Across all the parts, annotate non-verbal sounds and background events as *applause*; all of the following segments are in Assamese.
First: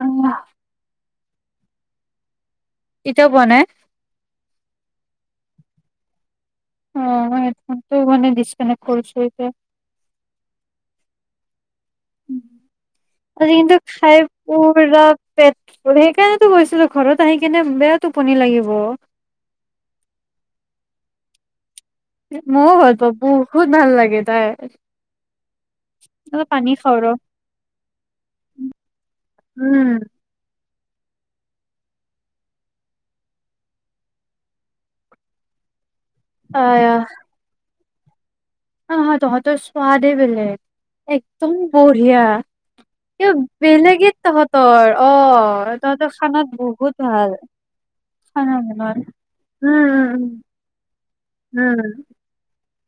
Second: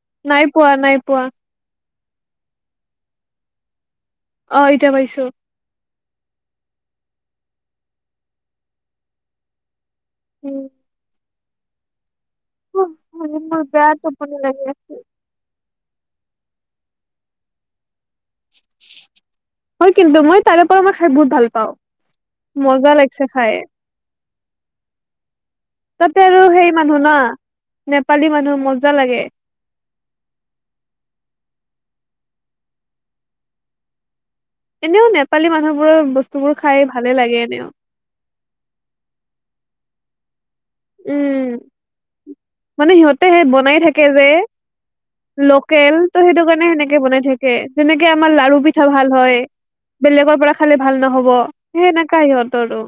উম নাই পোৱা নাই পোৱা। এতিয়াও পোৱা নাই- আহৈত বাজিছো অ', মই মানে হেডফোনটো মানে ডিছকানেক্ট কৰিছা। উম। আজি মোৰ কিন্তু বেয়া খাই টোপনি লাগি আছে। পুৰা পেট সেইকাৰণেতো গৈছিলো ঘৰত আহি কিনে বেয়া টোপনি লাগিব। হয়, কিন্তু মই তাৰে পৰা মই খাই বহুত ভাল পাওঁ। ময়ো মজা ভাল পাব লাগিছে খাই বহুত ভাল লাগে তাৰ। তাতে আৰু সেই মানুহ খাওঁ ৰ ন নেপালী মানুহ মজা লাগে। উম। এনেও নেপালী মানুহবোৰৰ বস্তুবোৰ খাই আহ ভালে লাগে এনেও। অ', নহয় তহঁতৰ সোৱাদে বেলেগ উম একদম বঢ়িয়া। মানে সিহঁতে এ কিবা সেই বনাই থাকে যে বেলেগত তহঁতৰ অ' লোকেল ত তহঁতৰ সেইটো খানাত কাৰণে সেনেকে বহুত বনাই ভাল। থাকে যেনেকে আমাৰ খানা লাৰু পিঠা বনোৱাত ভাল হয়। উম বেলেগৰ উম পৰা খালে ভাল নহ'ব উম সেই এনেকা সিহঁতৰো।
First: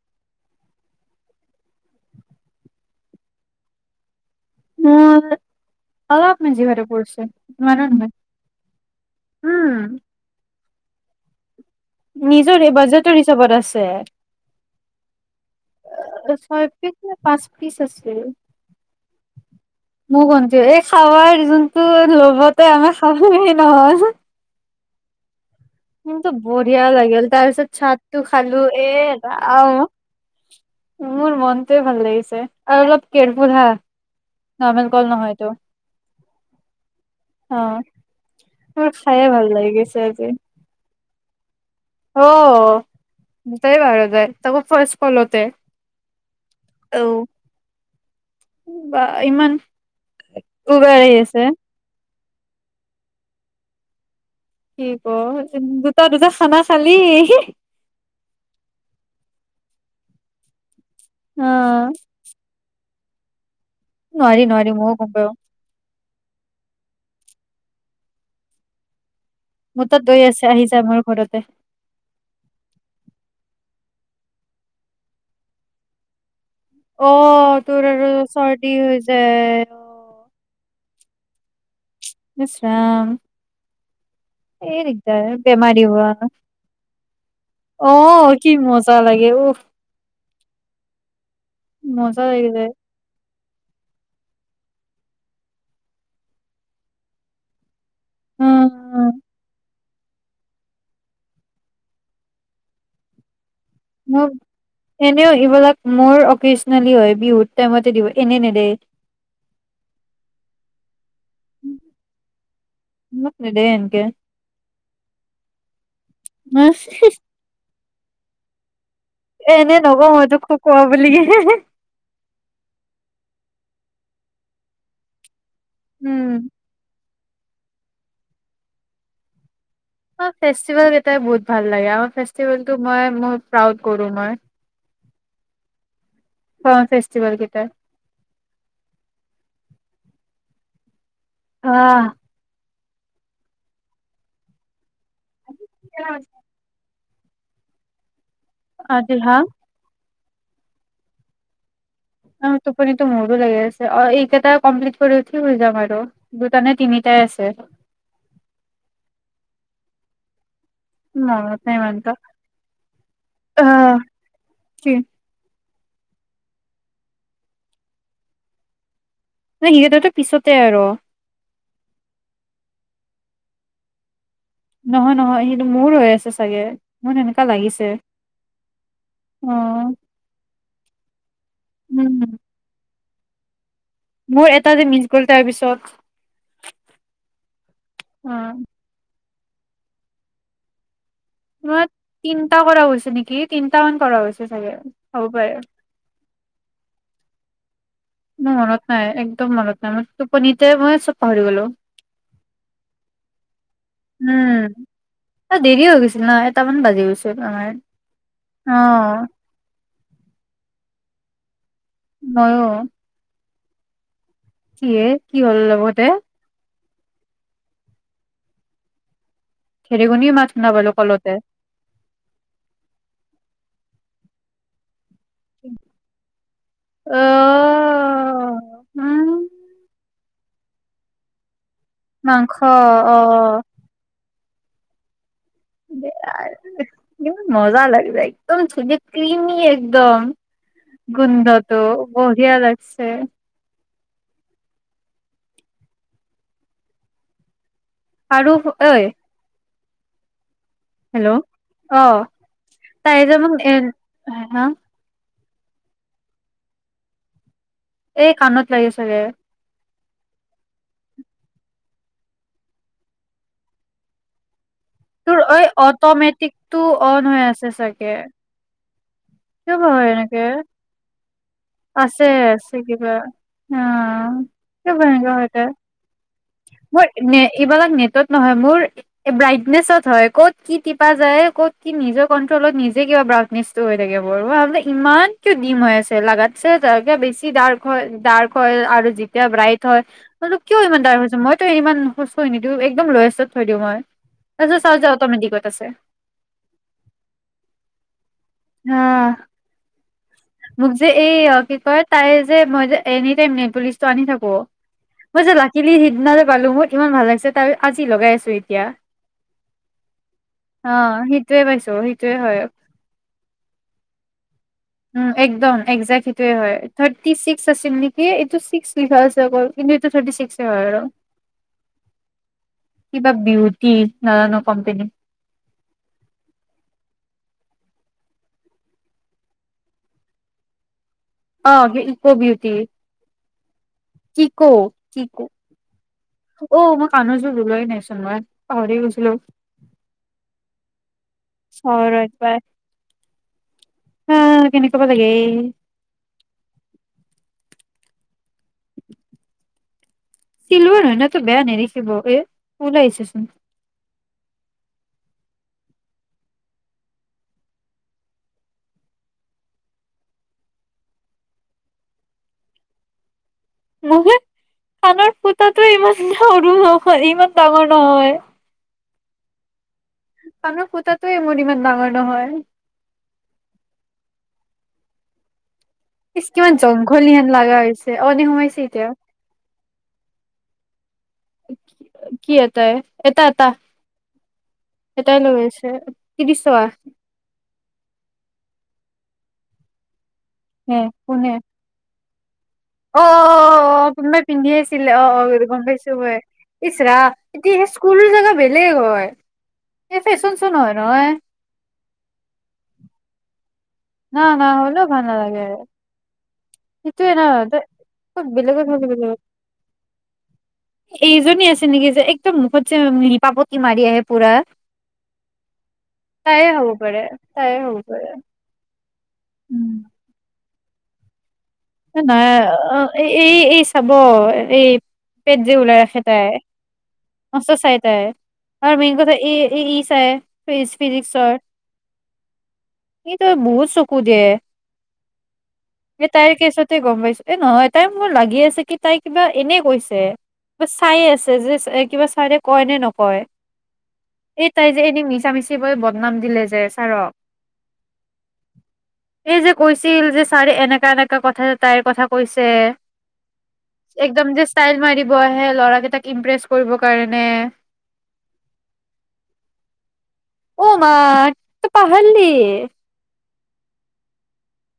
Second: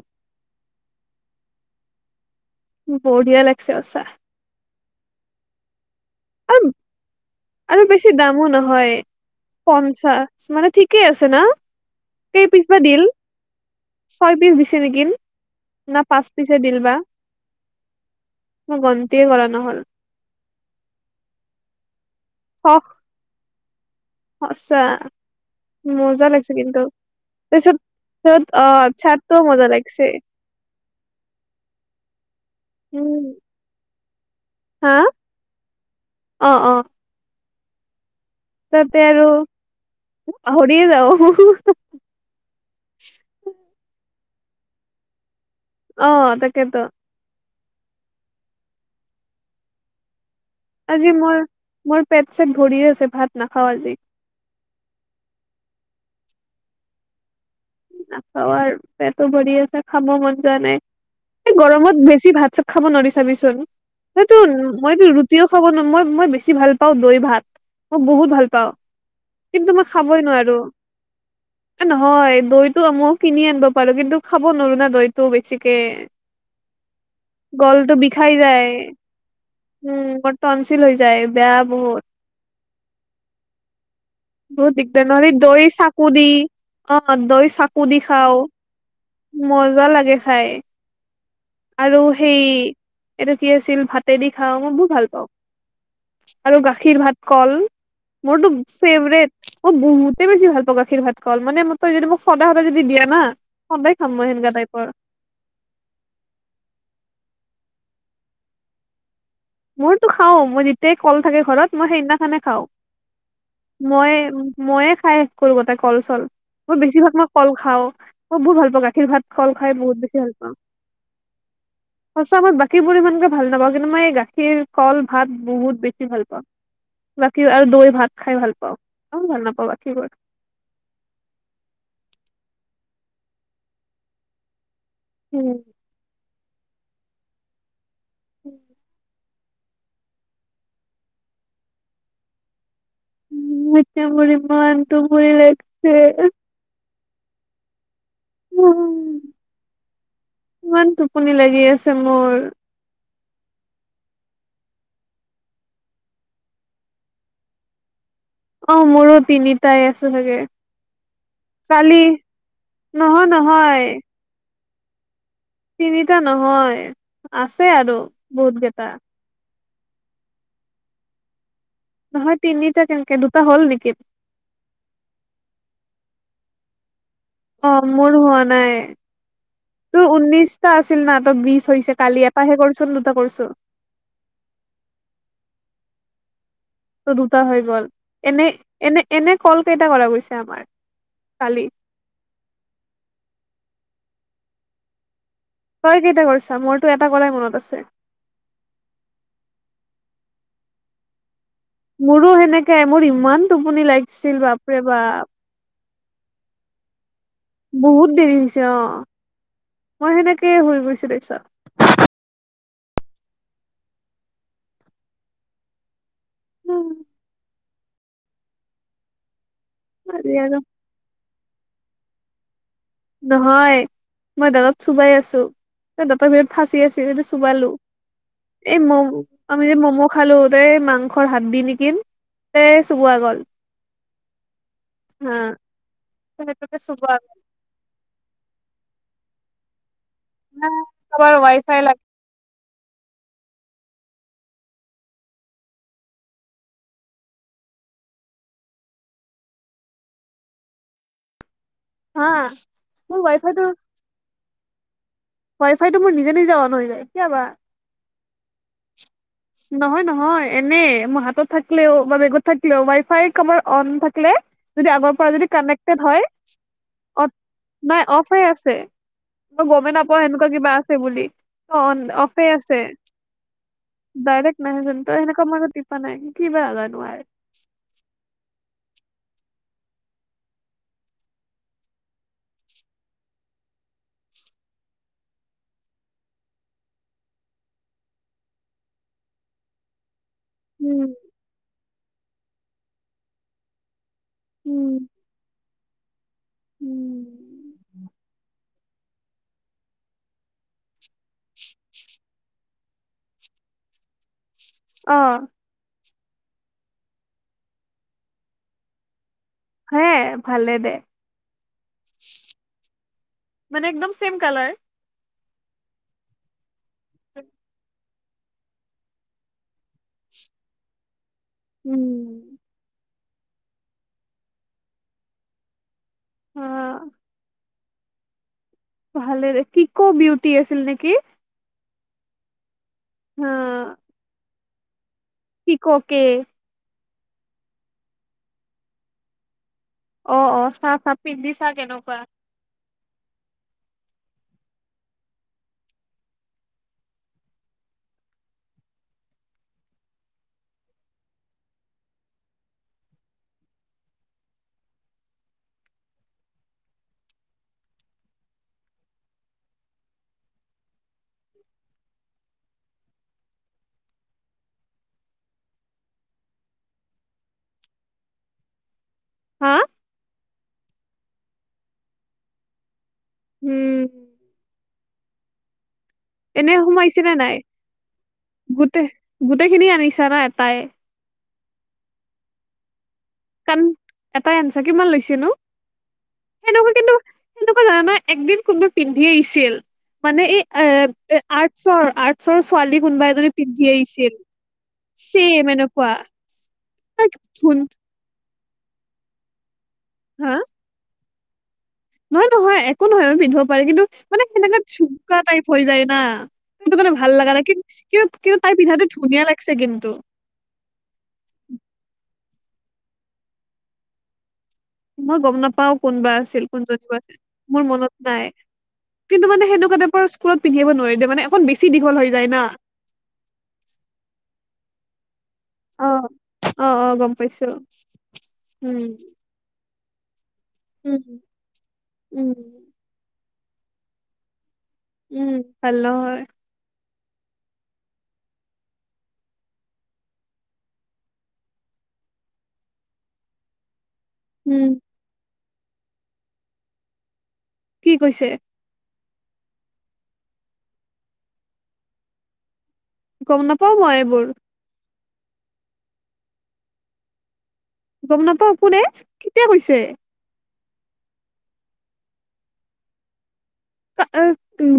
বঢ়িয়া লাগিছে সচাঁ। মোৰ অলপ মান আৰু জিভাটো পূৰিছে। আৰু বেছি দামো নহয় উম, পঞ্চাশ মানে ঠিকেই আছে না? কেই নিজৰ পিচ বা দিল বাজেটৰ হিচাপত আছে। ছয় পিচ দিছে নেকি? না পাঁচ পিচে ছয় দিল পিচ বা নে পাঁচ পিচ মই গন্তিয়ে কৰা নহ'ল। ময়ো গন্তি এই খাৱাৰ যোনটো লোভতে সখ আমি খাবলে নহয়। সঁচা। *inaudible* মজা কিন্তু লাগিছে বঢ়িয়া লাগিল তাৰ তাৰপিছত পিছত চাটটো তাৰপিছত খালো অ এ চাটটো মজা ৰাম। লাগিছে মোৰ মনটোৱে ভাল লাগিছে আৰু অলপ উম কেয়াৰফুল হা নৰ্মেল হা কল নহয় এইটো। অ', অ'। অ'। মোৰ তাতে খায়ে আৰু ভাল লাগি গৈছে পাহৰিয়ে যাওঁ। অহ গোটেই পাহৰা যায় তাকো ৰ্ফাষ্ট কলতে। অ', তাকেতো। বা ইমান উবেৰ আজি আহি আছে মোৰ মোৰ পেট চেট ভৰিয়ে আছে ভাত নাখাওঁ আজি। কি ক' দুটা দুটা খানা খালি। নাখাওঁ আৰু পেটো ভৰি আছে খাব মন যোৱা নাই। এই অ, গৰমত বেছি ভাত চাত খাব নোৱাৰি চাবিচোন। সেইটো নোৱাৰি নোৱাৰি ময়ো গম মইতো পাওঁ ৰুটিও খাব ন মই মই বেছি ভাল পাওঁ দৈ ভাত মই বহুত ভাল পাওঁ। কিন্তু মই মোৰ তাত খাবই দৈ আছে নোৱাৰো। আহি যা মোৰ ঘৰতে। এ নহয় দৈটো ময়ো কিনি আনিব পাৰো কিন্তু খাব নোৱাৰো না দৈটো বেছিকে। অ তোৰ গোলটো আৰু বিষাই যায়। চৰ্দি হৈ যায় অ উম, মোৰ টোনশ্যিল হৈ যায় বেয়া বহুত। ইচ ৰাম বহুত এই দিগদাৰ নহ'লে দৈ বেমাৰী চাকো হোৱা দি। অ', দৈ চাকো অ দি খাওঁ কি মজা লাগে উফ মজা লাগে খাই। আৰু মজা সেই লাগি যায় এইটো কি আছিল ভাতেদি খাওঁ মই বহুত ভাল পাওঁ। আৰু গাখীৰ ভাত কল। মোৰতো উম উম, ফেভৰেট মই বহুতে বেছি ভাল পাওঁ গাখীৰ ভাত কল মানে তই যদি মোক সদায় সদায় যদি দিয়া না সদায় খাম মোক মই সেনেকুৱা টাইপৰ। এনেও এইবিলাক মোৰ অকেছনেলি হয় বিহুৰ টাইমতে দিওঁ এনে নেদে। মোৰতো খাওঁ। মই যেতিয়াই কল থাকে‌ ঘৰত, মই সেইদিনাখনে খাওঁ। মোক নিদিয়ে। মই, মইয়ে খাই শেষ কৰোঁ গোটেই কল-চল। মই বেছিভাগ, মই কল খাওঁ, মই বহুত ভাল পাওঁ, গাখীৰ ভাত! কল এ, খাই এনেই বহুত নকওঁ বেছি মই ভাল তোক, পাওঁ খকোৱা বুলি কেনে। সঁচা মই, বাকীবোৰ ইমানকে ভাল নাপাওঁ! কিন্তু, মই এই, গাখীৰ, কল, ভাত বহুত বেছি ভাল পাওঁ! বাকী আৰু দৈ-ভাত খাই ভাল পাওঁ! আৰু ভাল নাপাওঁ বাকীবোৰ। আমাৰ ফেষ্টিভেল কেইটাই বহুত ভাল লাগে! আমাৰ ফেষ্টিভেলটো, মই মোৰ, প্ৰাউড কৰোঁ মই! উম। *unintelligible* ফেষ্টিভেল কেইটা। *inaudible* *unintelligible* উম, এতিয়া মোৰ, ইমান টোপনি লাগিছে। *unintelligible* ইমান টোপনি লাগি আছে, মো টোপনিটো মোৰো লাগি আছে। অ'! এইকেইটা কমপ্লিট কৰি উঠি, শুই যাম আৰু। দুটা নে তিনিটাই আছে। অ'! মোৰো তিনিটাই আছে চাগে। মনত নাই ইমান কালি, এটা নহয়-নহয়। আহ কি? তিনিটা নহয়, আছে আৰু বহুত কেইটা। ন' সিহঁতেতো পিছতে আৰু। নহয়, তিনিটা কেনেকে, দুটা হ'ল নেকি? নহয়-নহয়, সেইটো মোৰ হৈ আছে চাগে। মই *unintelligible* অ'! মোৰ হোৱা নাই। অ তোৰ উনৈশ টা আছিল না? ত' বিশ হৈছে, কালি উম এটাহে কৰিছোঁন, দুটা কৰিছোঁ। মোৰ এটা যে, মিচ গ'ল তাৰপিছত। ত' দুটা হৈ গ'ল। অ এনে, এনে-এনে ক'ল কেইটা কৰা গৈছে আমাৰ? কা তোমাৰ তিনটা কৰা হৈছে নেকি! তিনটা মান কৰা হৈছে চাগে, হ'ব পাৰে। তই কেইটা কৰিছা? মোৰতো এটা কৰাই মনত আছে। মোৰ মনত নাই, একদম মনত নাই। মই টোপনিতে, মই চব পাহৰি গ'লোঁ। মোৰো সেনেকাই, মোৰ ইমান টোপনি লাগিছিল। বাপৰে বাপ! অ'! দেৰি হৈ গৈছিল ন'! এটামান বাজি গৈছিল। আমাৰ বহুত দেৰি হৈছে, অ'! মই সেনেকেই শুই গৈছোঁ তাৰপিছত। মইয়ো। ইয়ে, কি হ'ল লগতে? সেৰি আজি *unintelligible* মাত আৰু শুনা পালোঁ, ক'লতে। নহয়, মই দৰব চোবাই আছোঁ। ত' দাঁতৰ ভিতৰত ফাঁচি আছিল, অ সেইটো চুবালো। এই ম' উম আমি যে ম'ম' খালোঁ, তাৰে মাংসৰ, হাৰ্ডি নেকি। মাংস *unintelligible* চুবোৱা অ গ'ল। হা! সেইটোকে চুবালো। কিমান মজা লাগি যায়! একদম ধুনীয়া ক্ৰিমি একদম! কাৰোবাৰ ৱাই ফাই গোন্ধটো। লাগে বঢ়িয়া লাগিছে! আৰু ঐ। হেল্ল' হা অ', তাই মোৰ যে ৱাই মোক ফাইটো এ হা ৱাই ফাইটো মোৰ নিজে নিজে অন হৈ যায়, কিয় বা? এই কাণত লাগে চাগে। নহয় নহয়, এনে মই হাতত থাকিলেও বা বেগত থাকিলেও ৱাইফাই কাৰোবাৰ অন থাকিলে যদি আগৰ পৰা তোৰ যদি এই কানেক্টটেত হয়, অটমেটিকটো অন হৈ আছে নাই চাগে অফে আছে। মই কিয় বা গমেই হয় নাপাওঁ, সেনেকুৱা এনেকে কিবা আছে বুলি। অ', আছে অফেই আছে। কিবা অ ডাইৰেক্ট নাহে কিয় বা জানোঁ, এনেকুৱা এনেকে হয় মই টিপা নাই। কিবা নাজানোঁ আৰু। এইবাৰ নেটত নহয় মোৰ। ব্ৰাইটনেচত হয়, ক'ত কি টিপা যায়। ক'ত কি নিজৰ কন্ট্ৰলত নিজে কিবা ব নিষ্ট হৈ থাকে বহুত। ইমান কিয় ডিম হৈ আছে, লাগাতছে ত বেছি ডাৰ্ক। হয়, ডাৰ্ক হয় আৰু যেতিয়া ব্ৰাইট হয়। মোবাইলতো কিয় ইমান উম ডাৰ্ক হৈছে, মইতো ইমান কষ্ট নিদিওঁ। একদম লয়েষ্টত থৈ দিওঁ মই। তাৰপিছত চাওঁ যাওঁ অট'মেটিকত আছে। উম্। হা্। মোক যে এই কি কয়, তাই যে মই যে এনি টাইম নেলপলিচটো আনি থাকোঁ। অ মই যে লাকিলি সিদিনা যে পালোঁ, মোৰ ইমান ভাল লাগিছে। তাৰপিছত আজি লগাই আছোঁ এতিয়া। হে ভালে দে অ', সেইটোৱে পাইছোঁ, সেইটোৱে হয়। মানে একদম চেম কালাৰ। উম্, একদম একজেক্ট সেইটোৱেই হয়, থাৰ্টি ছিক্স আছিল নেকি? এইটো ছিক্স লিখা আছে অকল! কিন্তু এইটো থাৰ্টি ছিক্সে হয় আৰু। উম্। কিবা বিউটি, নাজানোঁ কোম্পানী অ', ভালে দে, ইক'বিউটি আছিল নেকি? অ', ইক'বিউটি। অ'। ক' ইক' কি'কৌ, কে এ। অ', মই কানৰযোৰ উলোৱাই নাইচোন, মই পাহৰিয়ে গৈছিলোঁ। অ', অ', চাহ পাত। হয় এইবাৰ, অ'কেনেকুৱা বা লাগে। চিলভাৰ হয় না তো বেয়া নেদেখিব। এ ওলাইছেচোন। *unintelligible* মোৰযে কানৰ ফুতাটো ইমান সৰু নহয়, ইমান ডাঙৰ নহয়। হা্। কানৰ ফুতাটোয়ে মোৰ ইমান ডাঙৰ নহয়। উম্। ইচ এনে কিমান সোমাইছে নে জংঘলিহেন নাই লগা হৈছে, অ', দে সোমাইছে গোটেই এতিয়া। গোটেইখিনি আনিছা না এটাই কি এটায় এটা এটা, কাণ এটাই আনিছা কিমান লৈছে এটাই নো লৈ আহিছে কি দিছে। তেনেকুৱা জানানা, একদিন কোনোবাই পিন্ধি আহিছিল। মানে এই উম্, এ কোনে? আৰ্টচৰ আৰ্টচৰ ছোৱালী কোনোবা এজনী পিন্ধি অ'অ'অ', আহিছিল। কোনোবাই পিন্ধি আহিছিলে, অ', ছেম অ'গম এনেকুৱা পাইছোঁ মই। ইচ্ ৰাম, তাই এতিয়া ধুন সেই স্কুলৰ জেগা বেলেগ হয়। হা ফেশ্বন শ্ব নহয় নহয়। নহয় নহয় একো নহয় মই পিন্ধিব পাৰি কিন্তু, না মানে না সেনেকা হ'লেও ভাল জুমকা নালাগে টাইপ হৈ যায় না। সেইটো কাৰণে সেইটোয়ে ভাল ন লগা নাই, কিন কিন্তু কিন্তু, তাই বেলেগত হ'লে পিন্ধাটো বেলেগত ধুনীয়া লাগিছে কিন্তু। এইজনী আছিল নেকি যে একদম মুখত যে মিলপাপতি মাৰি আহে পুৰা। মই গম নাপাওঁ কোনোবা আছিল তায়ে হ'ব কোনজনী বা পাৰে আছিল তায়ে মোৰ হ'ব মনত পাৰে নাই। কিন্তু মানে সেনেকোৱা টাইপৰ স্কুলত পিন্ধি আহিব নোৱাৰি দে মানে অকণ বেছি দিঘ- নহয় অ এই এই চাব এই- পেট যে ওলাই অ ৰাখে তাই। অ অ গম পাইছো মস্ত চাই তাই, আৰু উম। মেইন কথা এ ই চাই। ফিছ উম। ফিজিকছৰ উম সিঁতো বহুত চকু দিয়ে। উম' ভাল নহয়। পিছতে গম পাইছো এ নহয় তাই মোৰ লাগি আছে কি তাই কিবা এনেই কৈছে। কিবা চাইয়ে আছে যে কিবা ছাৰে কয় নে নকয়। এই উম তাই যে এনেই মিছা মিচি কৈ বদনাম দিলে যে ছাৰক। কি কৈছে? এই যে কৈছিল যে ছাৰে এনেকা এনেকা কথা যে তাইৰ কথা কৈছে। গম নাপাও মই এইবোৰ একদম যে ষ্টাইল মাৰিব আহে ল'ৰা গিটাক ইমপ্ৰেচ কৰিবৰ কাৰণে। গম নাপাওঁ কোনে কেতিয়া কৈছে? অ মা‌ ত‌ই পাহৰিলিয়ে। কা- আহ,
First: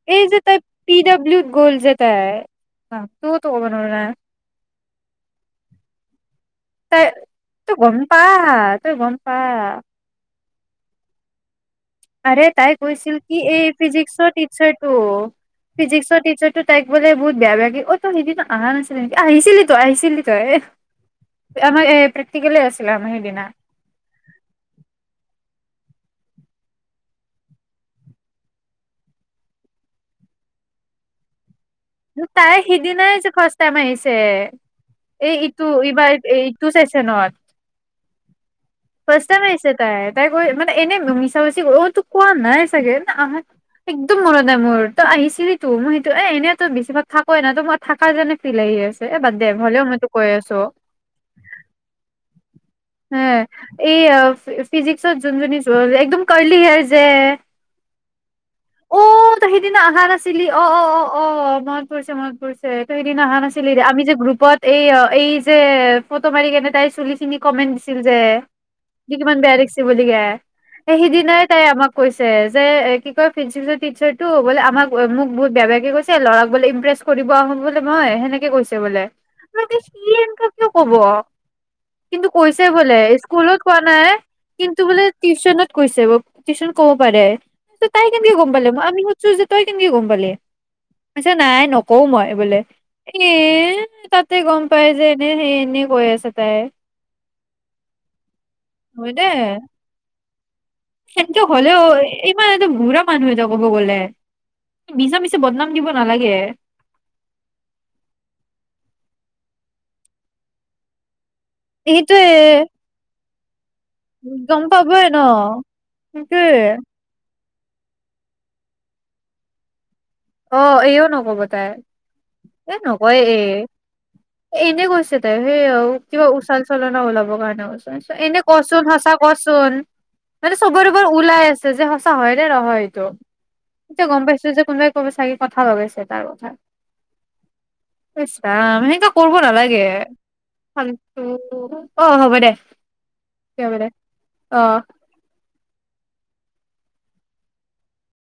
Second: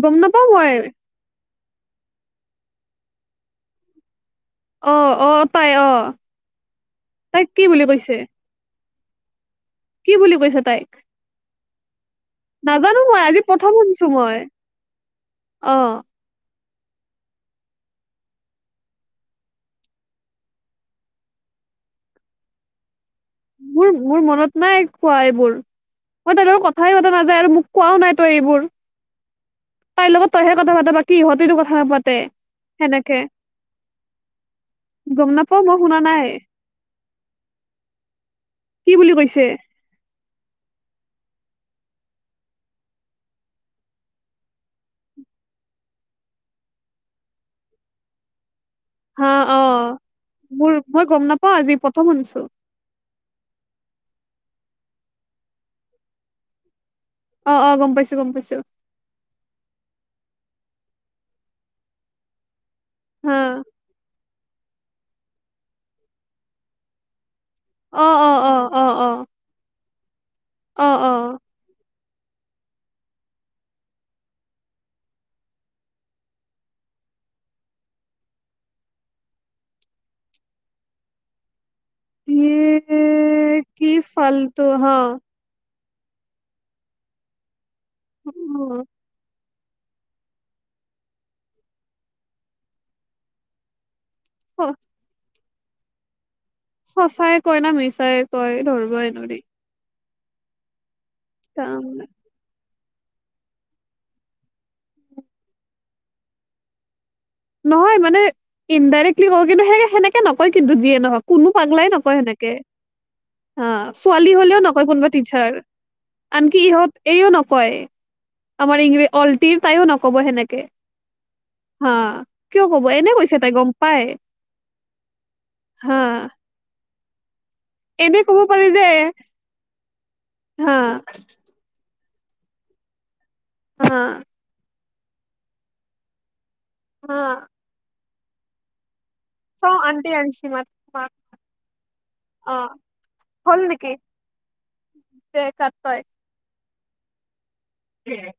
গম এই যে নাপাও তাই মই পি ডব্লিউত গ'ল যে তায় তো ত বন না- অ অ তাই অ তই তাইক কি তই বুলি গম কৈছে পা তই গম- পা। কি বুলি কৈছে তাইক? আৰে তাই নাজানো কৈছিল মই কি? আজি এই প্ৰথম শুনিছো ফিজিক্সৰ মই টিচাৰ টো অ ফিজিক্সৰ টিচাৰটোত- তাইক বোলে বহুত বেয়া বেয়া কে অ তয় সেইদনা অহা নাছিলি নেকি আহিছিলি তয় আহিছিলি তয় এ- আমাৰ এই প্ৰেক্টিকেলে আছিলে আমাৰ সেইদিনা। মোৰ মোৰ মনত নাই কোৱা এইবোৰ। মই তাইৰ লগত কথাই পতা নাযায় আৰু মোক কোৱাও নাই তই এইবোৰ। তাই লগত তইহে কথা পাত বাকি ইহঁতিতো কথা নাপাত- তাই সিদিনাই যে ফাষ্ট টাইম আহিছে, গম এই নাপাও ইটো মই শুনা ইবাৰ নাই এই- টো চেচনত কি বুলি ফাষ্ট কৈছে টাইম আহিছে। তাই, তাই গৈ মানে এনেই মিছা মিছি অতো কোৱা নাই চাগে না আহা- একদম মনত নাই মোৰ তই আহিছিলি তো মই সেইটো এ এনেই- তয় বেছিভাগ থাকই নাই তো মই থাকা যেনে ফিল আহি আছে। এ হা বাদ দে অ হলেও মই তো কৈ আছো। মোৰ মই গম নাপাওঁ আজি প্ৰথম শুনিছো। হেঁ এই ফিজিক্সত যোন জনী একদম কাৰলি হেয়াৰ যে। অঁ অঁ গম পাইছো গম পাইছো। অ' তয় সেইদিনা অহা নাছিলি। অ অ অ অ' মন পৰিছে মন পৰিছে। টোৱে তয় সেইদিনা হা অহা নাছিলে দে, আমি যে গ্ৰুপত এই এই যে ফটো মাৰি কেনে তাইৰ চুলি খিনি- কমেন্ট দিছিল অ যে, অ অ অ অ যে কিমান বেয়া লাগিছে বুলি যে, অ এ অ সিদিনাই- তাই আমাক কৈছে, যে এ কি কয় টিচাৰ টো বোলে আমাক মোক বহুত বেয়া বেয়াকে কৈছ- ছে ল'ৰাক বোলে ইমপ্ৰেছ কৰিব আহো বুলি মই সেনেকে কৈছে বোলে। ময়টো চি এম কতনো কব? কিন্তু কৈছে বোলে স্কুলত ইয়ে কোৱা কি নাই, ফাল্টু কিন্তু হা বোলে টিউচনত- কৈছে মোক সিচোন ক'ব পাৰে, তাই অ কেনেকে গম পালে মই আমি সুধছো যে তই কেনেকে গম পালি? কইছে নাই নকওঁ মই বোলে। এ তাত- তে গম স- পাই যে এনেই সেই এনেই কৈ আছে তাই। সঁচাই কয় না। মিছাই কয়। ধৰিব এ নৰি তেনেক হ'লেও তাৰমানে *unintelligible* ইমান এটা ঘুৰা মানুহ এটা কব গ'লে মিছা মিছা বদনাম দিব নালাগে। নহয় মানে ইনডাইৰেক্টলি ক কিন্তু সে সেনেকে নকয় কিন্তু, যিয়ে নহওক কোনো পাগলাই নকয় সেইটোয়ে সেনেকে। অ', ছোৱালী হ'লেও গম নকয়। পাবই কোনোবা ন। টিচাৰ সেইটোৱে। আনকি ইহঁত এইও নকয় আমাৰ ইংজ অলটিৰ তাইও নকব অ সেনেকে এইও নকব তাই হা কিয় এ', কব এনে নকয় কৈছে এ, তাই গম পাই এনে কৈছে তাই। সেই হা কিবা উচাল ল ওলাব কাৰণে কচে এনে ক'ব পাৰি যে কচোন সঁচা কচোন মানে হা চবৰেবৰ ওলাই আছে। যে সঁচা হয় নে নহয়? এইটো হা এতিয়া গম পাইছো যে কোনোবাই বাই চাগে কথা লগাইছে। তাৰ কথা অ', ইচ ৰাম *unintelligible* কৰিব চাওঁ নালাগে। আন্টি আনিছি মাত মাক ফালটো টু হ'ব দে অ হল হ'ব দে নেকি অ। দে কাট তই *unintelligible*